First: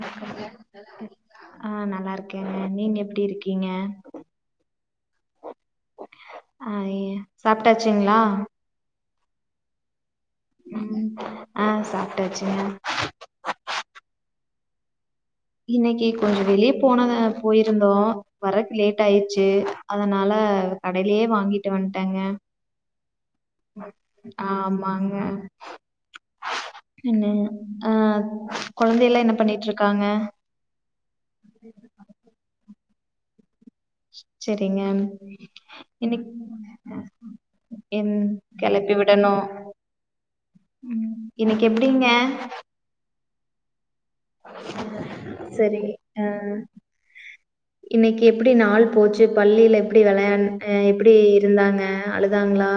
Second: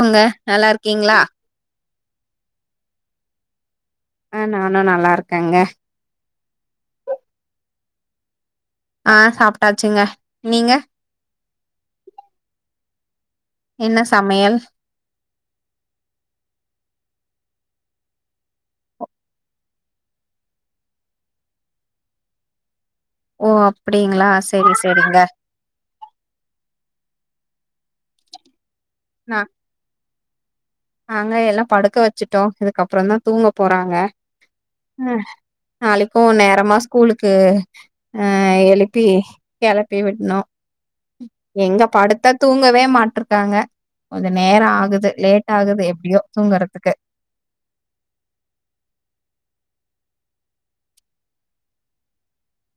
ஆங்க நல்லாருக்கீங்களா நா இருக்கேங்க நீங்க எப்டி இருக்கீங்க ஆஹ் நானு நல்லா இருக்கேங்க அஹ் சாப்ட்டாச்சுங்களா ஆ சாப்ட்டாச்சுங்க நீங்க உம் ஆஹ் சாப்ட்டாச்சுங்க என்ன சமயல் இன்னைக்கு கொஞ்ச வெளிய போனத போயிருந்தோ வறக்கு லேட் ஆயிச்சு அதனால கடையிலயே வாங்கிட்டு வந்ட்டேங்க ஓ அப்டிங்களா ஆ செரி ஆமாங்க செரிங்க என்ன ஆஹ் கொழந்தை எல்லா என்ன நா பண்ணிட்ருக்காங்க நாங்க எல்லா படுக்க வச்சுட்டோ இது க்கப்பற தா தூங்கு போறாங்க செரிங்க அஹ் நாளைக்கு இன்னைக் நேரமா ஸ்கூலுக்கு என் அஹ் கெளப்பி எழுப்பி விடணு கெளப்பி விடணு ம் இன்னைக்கு எங்க எப்டிங்க படுத்தா தூங்கவே மாட்ருக்காங்க கொஞ்ச நேர ஆகுது லேட் சரி ஆகுது எப்டியோ அஹ் தூங்கறதுக்கு இன்னைக்கு எப்படி நாள் போச்சு பள்ளில் எப்படி விளையா அஹ் எப்படி இருந்தாங்க அழுதாங்களா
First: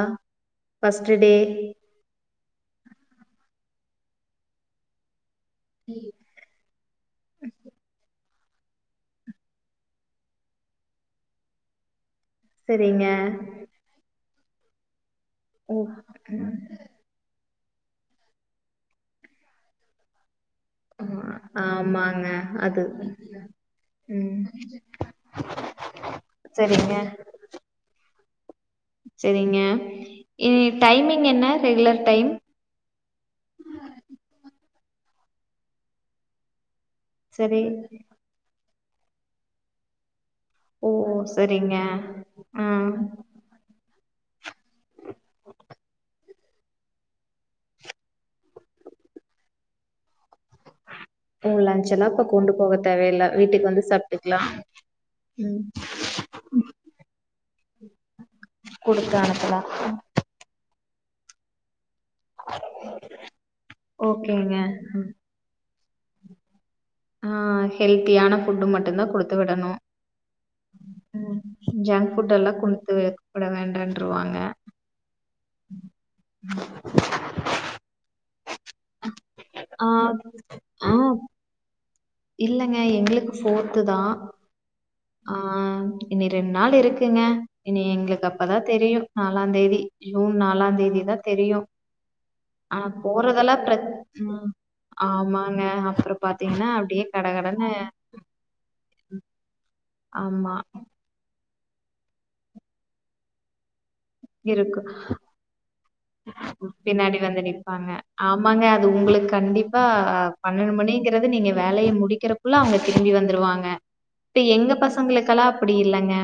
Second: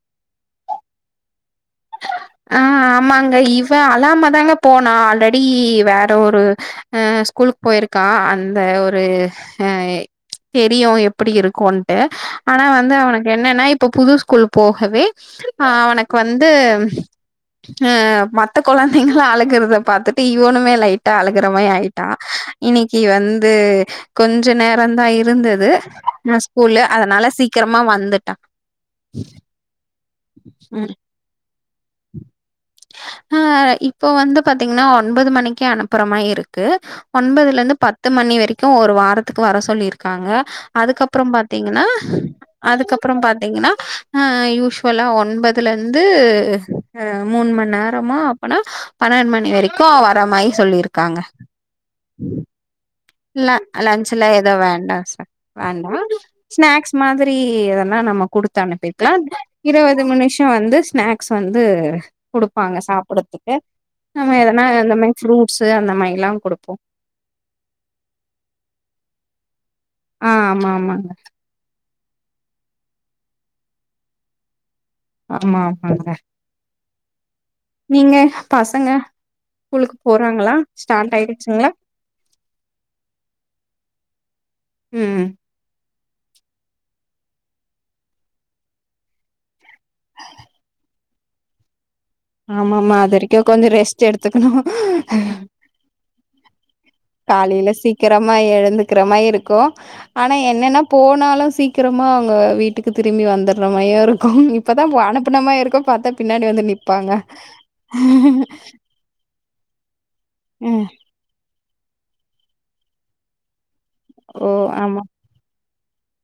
பஸ்ட்டு டே ஆஹ் ஆமாங்க இவ அலாம தாங்க போனா ஆல்ரெ அப்டி வேற ஒரு ஸ்கூலு ஆஹ் போயிருக்கா அந் இந்த ஒரு ஹ தெரியு எப்டி இருக்கும்ட்டு ஆனா வந்து சரிங்க. அவனுக்கு என்னன்னா இப்ப புது ஸ்கூல் போகவே ஓ ஆஹ் அவனக்கு வந்து அஹ் மத்த கொலந்தைங்கலா அழுகுறத பாத்துட்டு இவனுமே அ லைட்டா அழுகுறமே ஆயிட்டா ஆமாங்க. அது. இன்னைக்கு வந்து ம். கொஞ்ச நேரந்தா இருந்தது அஹ் ஸ்கூல்ல சரிங்க, அதனால சீக்கிரமா வந்துட் [unintelligible] சரிங்க இ டைமிங் என்ன ரெகுலர் டைம் ஆஹ் இப்போ வந்து பாத்தி த்தீங்கன்னா ஒன்பது மணிக்கு அனுப்புறமாருக்கு ஒன்பதுல சரி. இருந்து பத்து மணி வரைக் து ஒரு வாரத்துக்கு வர சொல்லியிருக்காங்க ஓ! அதுக்கப்புற சரிங்க. பாத்தீங்கன்னா ஆ. அதுக்கப்புற பாத்தீங்கன்னா ஆ யூஸ்ஷுவலா ஒன்பதுல இருந்து அஹ் மூணு மணி நேரமா அப்பனா பன்னெண்டு மணி வரைக்கு வரமாய் ம் லஞ்ச் எல்லா இப்ப கொண்டு போக தேவையில்ல ல வீட்டுக்கு வந்து லஞ்சலா சாப்ட்டுக்கலாம். ஏது வேண்டா சா ம். வேண்டா ஸ்நாக்ஸ் மாரி சரி எனா நம்ம குடுத்து அனுப்பிக்கலா குடுத்து அனுப்பலாம். இருபது மனுஷ வந்து ஸ்நாக்ஸ் வந்து கொடுப்பாங்க சாப்படுறதுக்கு நம்ம ஓகேங்க. எதனா இந்தந்த மாரி ஃப்ரூட்ஸ் அந்த மாதிரில்லா கொடுப்போ ஆஹ் ஹெல்த்தியான ஃபட்டு மட்டுந்தா கொடுத்து விடணு ஆஹ் ஆமா ஆமாங்க கூட்டெல்லா குடுத்து வைக்கப்பட வேண்டன்றருவாங்க ஆமா ஆமாங்க நீங்க பசங்க ஆ கூலுக்கு போறாங்களா ஆ ஸ்டார்ட் ஆயிடுச்சுங்களா இல்லங்க எங்களுக்கு போஃர்த்து தா ம் ஆஹ் இனி ரெண் நாள் இருக்குங்க இனி எங்களுக்கு அப்பதா தெரியு நாலாந் தேதி ஜூன் நாலாந் தேதிதா தெரியு ஆனா ஆமாமா அது வரைக்கு போறதெல்லா கொஞ்சோ ப்ர ரெஸ்ட் ம் எடுத்துக்கணு ஆமாங்க அப்புற பாத்தீங்கன்னா அ காலையில சீக்கிரமா எழுந்துக்கிற மா ருக்கு ஆனா ஆமா என்னென்ன போனா னா சீக்கிரமா அவங்க வீட்டுக்கு திரும்பி வந்துடுற மய இருக்கு இப்பதா அனுப்பனமாய்ருக்கு பாத்த பின்னாடி வந்து நிப்பாங்க ஆமாங்க அது உங்களுக்கு கண்டிப்பா பன்னெண்டு ம். மணிங்கறது நீங்க வேலைய முடிக்கிறக்குள்ள அவங்க திரும்பி வந்துருவாங்க இப்ப ஓ எங்க ஆமா பசங்களுகலா அப்படி இல்லங்க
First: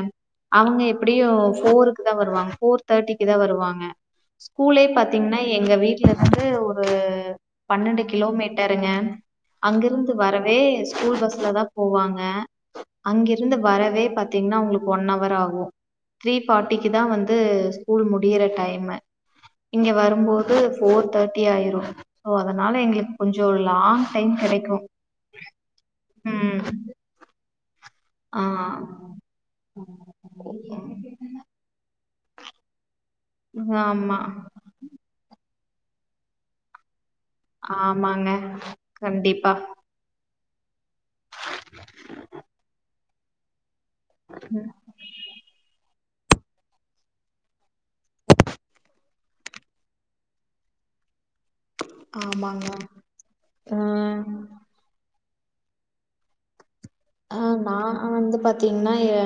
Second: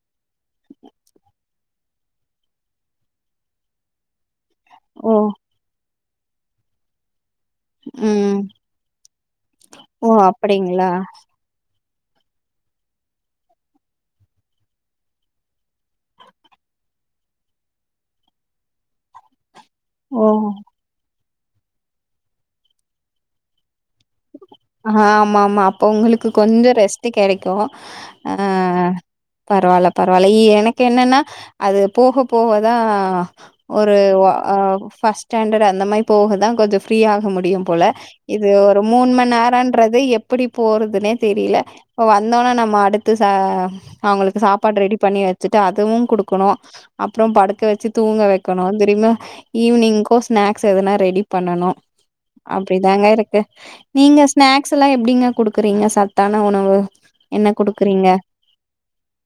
அவங்க எப்படியு போருக்கு தா வருவாங்க போர் தேட்டிக்கு தா வருவாங்க கூலே ஓ பாத்தீங்ன்னா எங்க வீட் இது வந்து ஒரு பண்ணண்டு ம் கிலோமீட்டருங்க ஓ அங்கிருந்து வரவே அப்படிங்களா ஸ்கூல் பஸ்ல தா போவாங்க அங்கிருந்து வரவே பாத்தீங்னா உங்களுக்கு ஒன்னவர் ஆகு த்ரீ ஃபாட்டிக்கு தா வந்து ஸ்கூல் முடியிற டைமு இங்க ஓ வரும்போது ஃபோர் தே ட்டி ஆயிரு சோ அதனால எங்களுக்கு கொஞ்ச லாங் டைம் கெடைக்கு ஆ ஆமா ஆமா அப்போ உங்களுக்கு ம் கொஞ்ச ரெஸ்ட் கெடைக்கு ஆ ஆ பரவால்ல பரவால்ல எனக்கு என்னன்னா அது போக போக தா ஒரு ஆமா ஆ ஃபஸ்ட் ஸ்டாண்டட் அந்த மாரி போகுதா கொஞ்ச ஃப்ரீயா முடியு போல ஆமாங்க இது மூண் மண் கண்டிப்பா நேரன்றது எப் எப்படி போறத் தெனே தெரியில வந்தோனா நம்ம அடுத் த்து ச அவுங்களுக்கு சாப்பாடு ரெடி பண்ணி வச்சிட்டு அதுவு குடுக் குனு அப்புறம் படுக்க வச்சு தூங்க வெக்கணு தெரியுமா ஈவினிங்கு ஸ்னாக்ஸ் எதுனா ரெடி பண்ணணு ஆமாங்க அப்படிதாங்க இருக்கு நீங்க ஆ ஸ்நாக்ஸ் எல்லாம் எப் எப்டிங்க குடுக்குறீங்க சத்தான உணவு ஆ என்ன நா குடுக்குறீங்க வந்து பாத்தீங்கன்னா எ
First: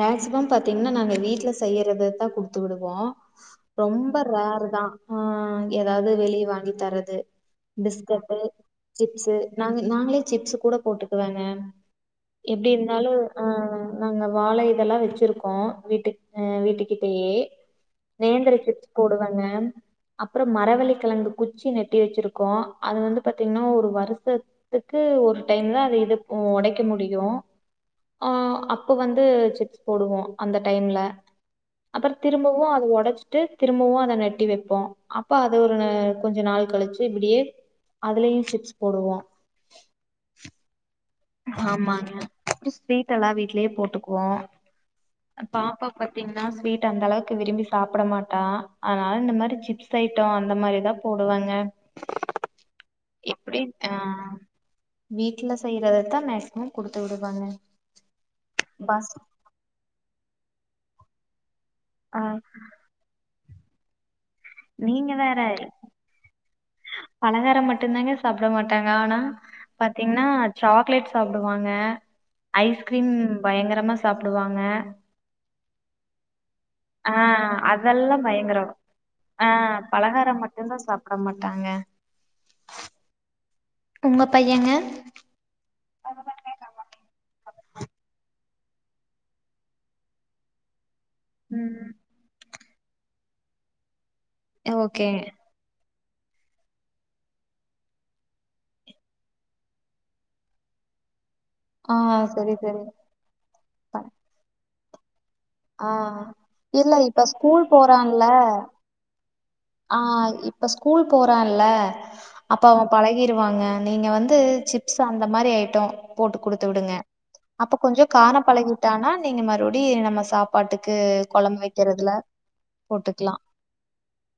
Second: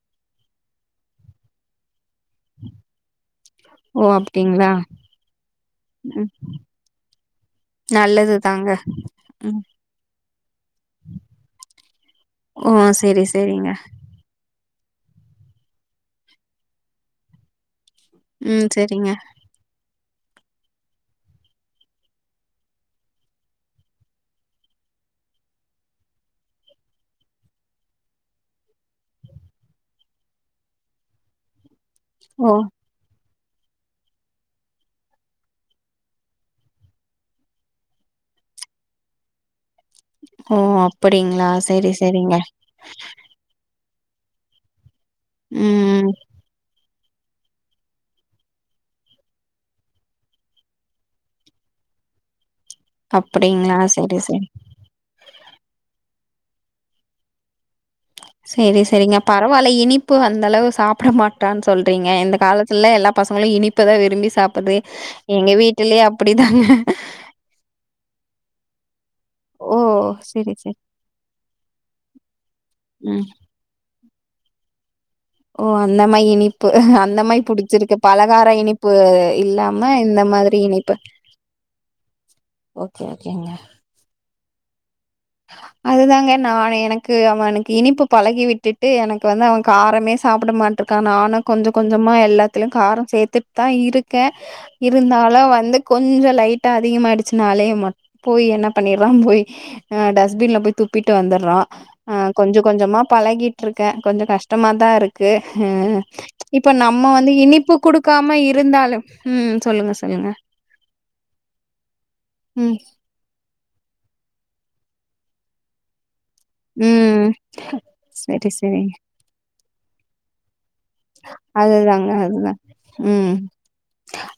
மேக்சிமம் பாத்தீங்கன்னா நாங்க வீட்ல செய்யறது த குடுத்து விடுவோ ஓ ரொம்ப ரேரு அப்டிங்களா தா ஆ ஏதாவது ம் வெளியே வாங்கி தரது நல்லது பிஸ்கட்டு தாங்க. சிப்ஸு ம். நாங் நாங்களே சிப்ஸ் கூட போட்டுக்குவங்கே எப்டி ஓ இருந்தாலு சரி, அ சரிங்க. நாங்க வா வாழ இதெல்லா வச்சிருக்கோ வீட்டு அ வீட்டுக்கிட்டயே நேந்தர ம் சிப்ஸ் சரிங்க. போடுவங்க அப்றோ மரவள்ளி கெழங்கு குச்சி நட்டி வச்சிருக்கோ அது வந்து பாத்தீங்னா ஒரு வருஷத்துக்கு ஒரு டைம் தா அது இது போ ஒடை க முடியு ஆ அப்ப வந்து சிப்ஸ் போடுவோ அந்த டைம்ல அப்ற ஓ திரும்பவு அது ஒடச் டு திரும்பவு அத நட்டி வப்போ அப்ப அது ஒரு கொஞ்சோ நாள் கழிச்சு இப்டியே அதுலயு சிப்ஸ் போடுவோ ஆ அப் ஆமாங்க ஸ்வீட் எல்லா வீட்லியே போட்டு [unintelligible] பாப்பா ம். பாத்தீங்கன்னா ஸ்வீட் ட அந்த அளவுக்கு விரும்பி சாப்பிட மாட்டா அதனால இந்த மாரி சிப்ஸ் ஐட்டம் அந்த மாரிதா போடுவங்க அப்டிங்களா சரி சரி வீட்ல செய்ற தா மேக்சிமம் குடுத்து விடுவங்க சரி சரிங்க பரவால்ல இனிப்பு அந்த அளவு சாப்பிட மாட்டா சொல்றீங்க ஆ இந்த காலத்துல எல்லா பசங்களு இனி ப்புதா விரும்பி சாப்பட்றது நீங்க வேற எங்க வீட்லயே அப்டிதாங்க டாங்க ஆனா பாத்தீங்கன்னா சரி. சாக்லேட் சாப்பிடுவாங்க ஐஸ்க்ரீம் ம். பயங்கரமா சாப்டுவாங்க ஓ அந்த மாரி இனி ப்பு ஆ அந்த மாரி புடிச்சிருக்கு அதெல்லாம் பலகார பயங்கரம். இனிப்பு ஆ இல்லாம இந்த பலகாரம் மாதிரி மட்டுந்தான் இனிப்பு சாப்ட மாட்டாங்க. உங்க பையங்க? அதுதாங்க நான் எனக்கு அவனுக்கு இனிப்பு பழகி விட் டுட்டு எனக்கு வந்து அவ காரமே சாப்டமாட் கா நானு கொஞ்ச ம். கொஞ்சமா எல்லா த்தில காரோ சேத்துட்டு தா இரு க்கே ஓகே. இருந்தாலு வந்து கொஞ்ச லைட்டா அதிகமயிடுச்சுனாலே ம போய் என்ன பண்ணிறான் போய் ஆ டஸ்பின்ல போய் துப்பிட்டு வந்த ர்றா ஆ அ சரி கொஞ்ச சரி. கொஞ்சமா பழகிட்ருக்கே ப கொஞ்ச கஷ்டமா தா இரு க்கு ஆ இப்ப இல்ல நம்ம இப்ப வந்து இனிப்பு குடுக்காம இருந்தாலு ஆஹ் இப்ப ஸ்கூல் போறான்ல அப்ப ம், அவன் பழகிருவாங்க நீங்க வந்து சிப்ஸ் அந்த மாரி ஐட்டம் போட்டு குடுத்து விடுங்க ம். அப்ப கொஞ்ச கார சரி, சரிங்க. பழகிட்டானா நீங்க மறுப டி நம்ம சாப்பாட்டுக் அதுதாங்க அதுதா உம் போட்டுக்கலா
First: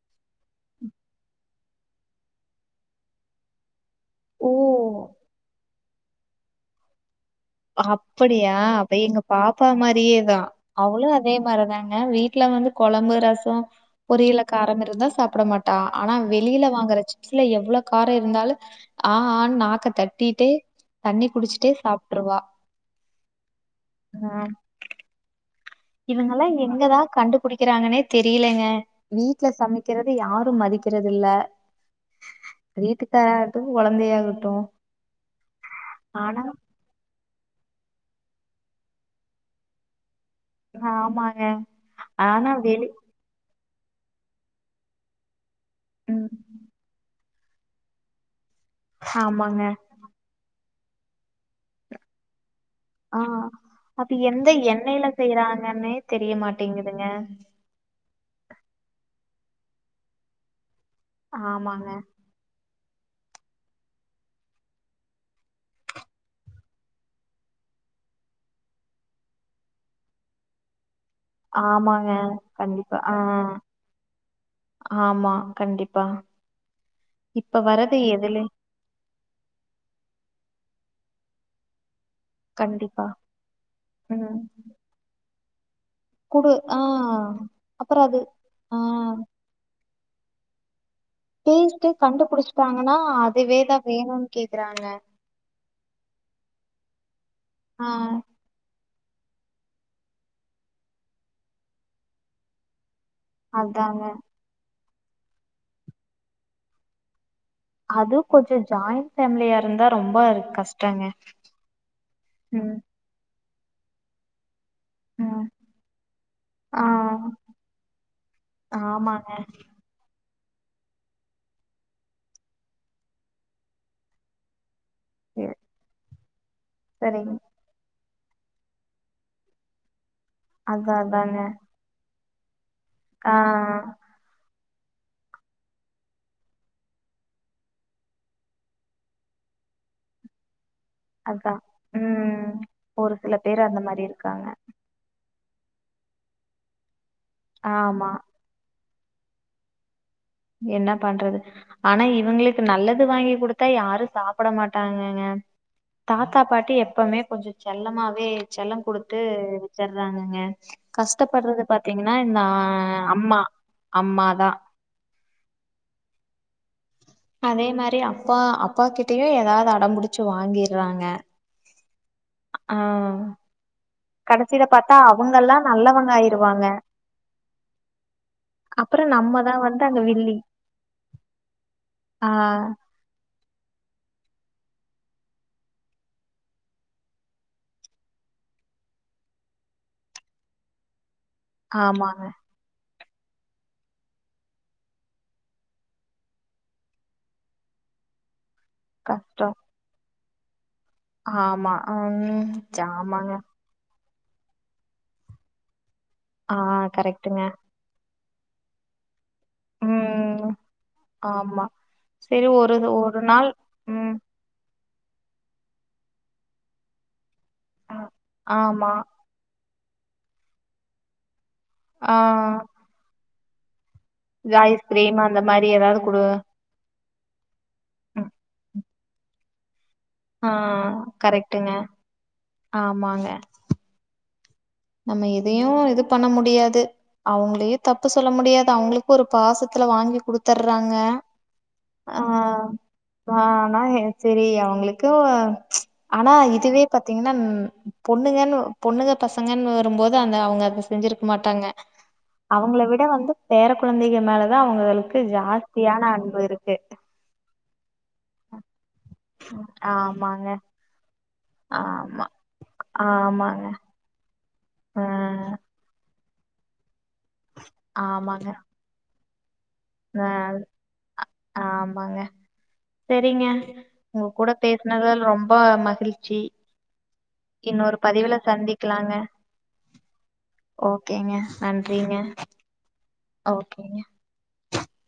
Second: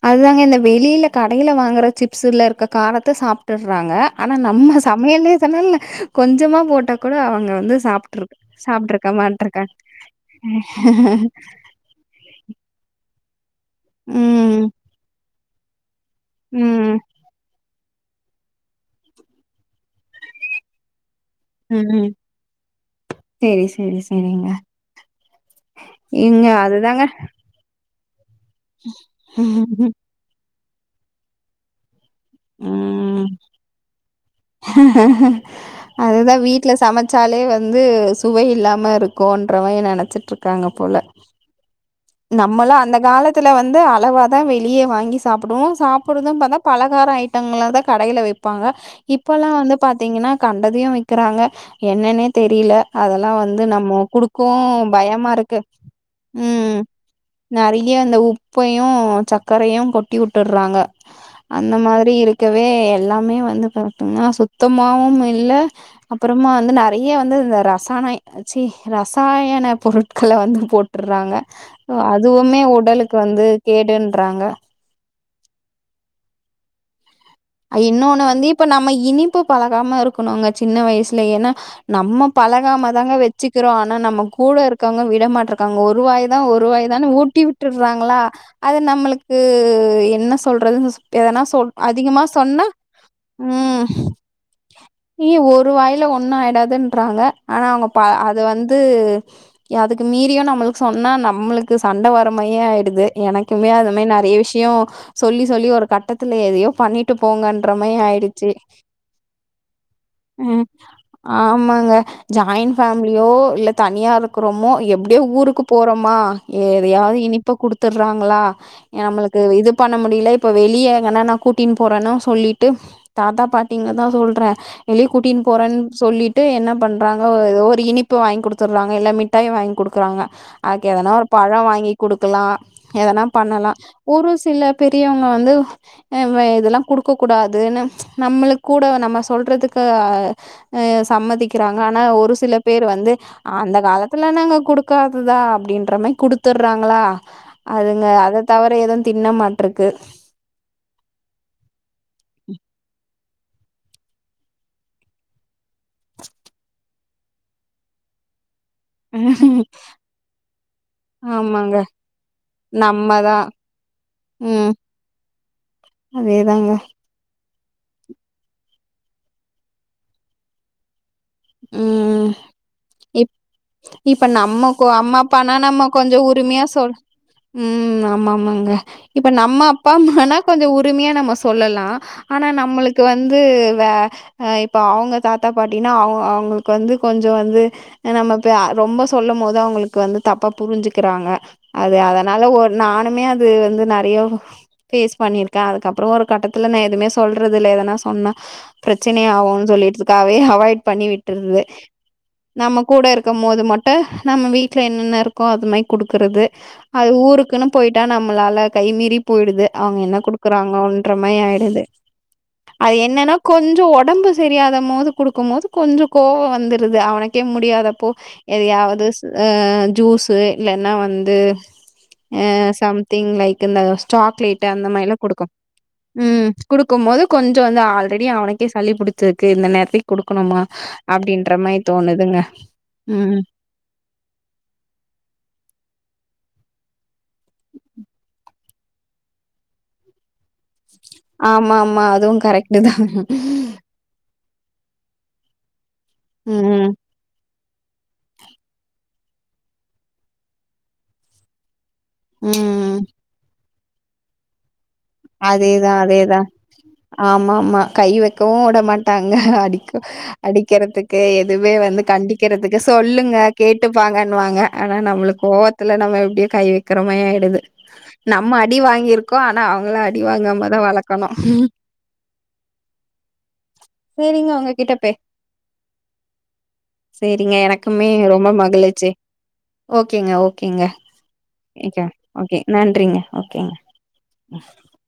துதாங்க இந்த வெளில கடயில வாங்கற சிப்ஸ்ல இருக்க காரத்த சாப்பிட்டுறாங்க ஆனா ஓ நம்ம சமயலே தன்னான கொஞ்சமா போட்டக்க கூட அவுங்க வந்து சாப்பிட்டுரு அப்படியா அப்ப சாப்பிட்ருக்க எங்க மாட்டாக்கா வரதாங்க வீட்ல வந்து கொழம் பு ரசோ பொரியல்ல காரோ ம். இருந்துருந்தா சாப்ட மாட் தா ஆனா வெளியில ம். வாங்குற சிப்ஸ்ல எவ்ளோ கார இருந்தாலூ ஆ ஆன் நாக்க தட்டிட்டு தண்ணி குடிச்சிட்டு சாப் செரி செரி செரிங்க இவுங்கல்லா எங்கதா கண்டு புடிக்கிறாங்கன்னே தெரியிலங்க வீட்ல சமைக்கறத யாரு மதி க்கறதில்ல ம் கொழந்தையாகட்டு அததுதா ஆனா வீட்டுல சமச் சாலே வந்து சுவை இல்லாம இருக்குன்ற மாரி நெனைச்சிட்டுருக் ஆமாங்க ஆனா நம்மளா வெளி அந்த காலத்து ல வந்து அளவா தா வெளியே வாங்கி சாப்பி டுவோ ம் சாப்பிறது பாத்த பலகார ஐ டங்களா தா கடையில வெப் பாங்க இப்பெல்லா ஆமாங்க வந்து பாத்தீங்கனா கண் எதெயு விக்கிறாங்க என்னனே தெரிய தில ஆ அதெல்லா வந்து நம்ம அது எந்த குடுக்கவு எண்ணெய்ல பயமா இருக்கு செய்யறாங்கன்னே தெரிய ம் மாட்டேங்குதுங்க நெறய அந்த உப் பையு சக்கரையு கொட்டி வுட்டுறாங்க அந்த ஆமாங்க மாரி இருக்கவே எல்லாமே வந்து பாத்தம்னா சுத்தமாவு இல்ல அப்புறமா வந்து நெறய வந்து இந்த ரசானை சி ரசாயன பொருட்கள வந்து போட் றாங்க ஆமாங்க அதுவுமே கண்டிப்பா உடலுக்கு ஆ வந்து கேடுன்றாங்க ஆமா கண்டிப்பா இப்ப அ வரது இன்னொன்னு எதுல வந்து இப்ப நம்ம இனிப்பு பழகாம இருக்கணுங்க சின்ன வயசுல ஏனா நம்ம பழகாம கண்டிப்பா தாங்க வச்சுக்கிறோ ஆனா நம்ம ம் கூட இருக்கவங்க விட மாட்ட காங்க ஒ ருவாய் தா குடு ஆ ஒருவாய் தா ஊட்டி அப்புறம் விட்டுறாங்களா அது ஆ அது நம்மளுக்கு என்ன சொல்றது எதனா சொல் டேஸ்ட் அதிகமா [unintelligible] கண்டுபிடிச்சிட்டாங்கன்னா உம் அதுவேதான் வேணும்னு கேக்குறாங்க அய்ய ஒரு வாயில ஒண்ணு ஆயிடாது ன்றாங்க ஆனா அவங்க ஆ பா அது வந்து அதுக்கு மீறியு நம்மளுக்கு சொன்னா நம்மளுக்கு சண்ட வர மாரியே ஆயிடுது எனக்குமே அது அதாங்க மாரி நெறைய விஷ்யோ சொல்லி சொல்லி ஒரு கட்டத்துல எதையோ பண்ணி போங்கன்ற மாரி அது ஆயிடுச்சு கொஞ்சம் ஜாயிண்ட் ஃபேமிலியா இருந்தா ரொம்ப ம் கஷ்டங்க ஆமாங்க ஜாயண்ட் ம் ஃபேம்லியோ இல்ல தனியா இருக்கிறமோ எப்டியோ ம் ஊருக்கு போறோமா ஆ எதையாவது இனிப்ப குடுத்துறாங்கலா ஆமாங்க நம்மளுக்கு இது பண்ண முடியல இப்ப வெளியே எங்கன்னா கூட்டின் போறேன்னா சொல்லிட்டு தாத்தா பாட்டிங்கதா சொல்றே வெளிய கூட்டின் போறேன் சொல்லிட்டு என்ன பண்றாங்க சரிங்க எதோ ஒரு இனிப் ப வாங்கி குடுத்துட்றாங்க இல்ல மிட்டாய வாங்கி குடுக்குறாங்க அதுக்கு அதா எதனா ஒரு அதாங்க பழ வாங்கி குடுக் கிலா எல்லாமை ஆ பண்ணலா ஒரு சில பெரியவங்க வந்து ஆ வெ இதெல்லா குடுக்க கூடாதுன்னு நம்மளு கூட நம்ம சொல்றதுக்கு அ அதா சம்மதிக்கிறாங்க ஆனா ஒரு ம் சில பேர் ஒரு வந்து சில பேர் அந்த மாரி காலத்துல இருக்காங்க நாங்க குடுக்காத தா அப்படின்ற மாரி குடுத்துட்றாங்களா அதுங்க ஆமா அத தவிர எதும் தின்ன மாட்ருக்கு என்ன பண்றது ஆனா இவங்களுக்கு நல்லது வாங்கி கொடுத்தா யாரும் சாப்பிட மாட்டாங்கங்க தாத்தா பாட்டி எப்பமே கொஞ்ச செல்லமாவே செல்லம் குடுத்து வெச்சடுறாங்கங்க கஷ்டப்படுறது ஆமாங்க பாத்தீங்கன்னா இந்த நம்மதா அம்மா அம்மாதா ம் அதேதாங்க அதே மாரி அப்பா அப்பா கிட்டயு ஏதாது அடம்புடிச்சு வாங்கிறாங்க ஆஹ் ப்ப நம்ம அம்மா அப்பானா நம்ம நல்லவங்க கொஞ்சம் உரிமையா ஆயிருவாங்க சொல் உம் ஆமா ஆமாங்க அப்றோ இப்ப நம்மதா நம்ம வந்து அப்பா அங்க வில்லி அம்மனா கொஞ்சம் உரிமையா நம்ம சொல்லலாம் ஆ ஆனா நம்மளுக்கு வந் து வ இப்ப அவங்க தாத்தா பாட்டினா அவ ங்களுக்கு வந்து கொஞ்சம் வந்து நம்ம ரொம்ப சொல்லும் போோது அவங்களுக்கு வந்து தப்பா புரிஞ்சிக்கிறாங்க அது ஆமாங்க. அதனால ஒரு நானு மே அது வந்து நிறைய ஃபேஸ் பண்ணிருக்கேன் அதுக்கப்புறம் ஒரு கட்டத்துல நான் எதுவுமே சொல்றது இல் எதனா சொன்னா பிரச்சனை கஷ்டம். ஆகும்னு சொல்லிட்டு [unintelligible] வே அவாய்ட் பண்ணி விட்றுவே ஆமா. ம் நம்ம கூட ஆமாங்க. இருக்கும் போது மட்டும் நம்ம வீட்ல என்னென்ன இருக்கோ அது மாதிரி கொடுக்குறது ஆ அது கரெக்ட்டுங்க. ஊருக்குன்னு போயிட்டா நம் மலால கைமீறிப் போயிடுது அவங்க என்ன ம் கொடுக்குறாங்கன்ற மாதிரி ஆமா. ஆயிடுது சரி ஒரு அது ஒரு என்னன்னா நாள் கொஞ்சம் ம் உடம்பு சரியாத போது கொடுக்கும் போது கொஞ்சம் கோவம் வந்துருது அவனுக் கே அ முடியாதப்போ ஆமா. எதையாவது ஹ ஜூஸு இல்லைன்னா வந்து ஆ அஹ் சம்திங் லைக் [unintelligible] இந்த சாக்லேட் அந்த ஐஸ்கிரீம் மாரிலாம் அந்த குடுக்கும் மாரி ஏதாவது குடு ம் குடுக்கும் போது கொஞ்சம் வந்து ஆல்ரெடி ம் அவனுக்கே சளி பிடிச்ச ருக்கு இந்த நேரத்திக் ஆ குடுக்கணுமா? அப்படின்ற கரெக்ட்டுங்க. மாரி தோணுதுங்க ஆமாங்க ம் நம்ம எதையும் இது பண்ண முடியாது அவங்களையே தப்பு சொல்ல முடியாது அவங்களுக்கு ஒரு பாசத்துல வாங்கி குடுத்தர்றாங் க ஆமா ஆமா ஆ அதுவு கரெக்ட்டு தா ஆ ஆனா செரி உங்களுக்கு ஆனா இதுவே ம் பாத்தீங்கன்னா பொண்ணுங்க பொண்ணுங்கத் ங்கன்னு வரும்போது அங்க அவங்க அத செஞ்சிருக்க மாட்டாங்க அவங்கள ம் விட வந்து பேரக் குழந்தைங்க மேல தான் அவங்களுக் அதேதான் அதேதான் ஆமாமா கை வைக்கவும் உட மாட்டாங்க அடிக்க ஆமாங்க அடிக்கிறதுக்கு எதுவே வந்து ஆமா கண்டிக்கிறதுக்கு சொல்லுங்க ஆமாங்க கேட்டுப்பாங்கன்னுவாங்க ஆனா ஆ நம்மளுக் கோவத்துல நம்ம எப்டி கை கிறமையாயிடுது ஆமாங்க நம்ம அடி வாங்கிருக் கு ஆனா அவுங்கலா ஆ ஆமாங்க செரிங்க உங்க கூட சரிங்க உங்ககிட்ட பே பேசுனதில ரொம்ப மகிழ்ச்சி சரிங்க இன்னொரு எனக்குமே பதிவில ரொம்ப மகிழ்ச்சி. சந்திக்கலாங்க ஓகேங்க ஓகே நன்றிங்க ஓகேங்க ஹம் [inaudible]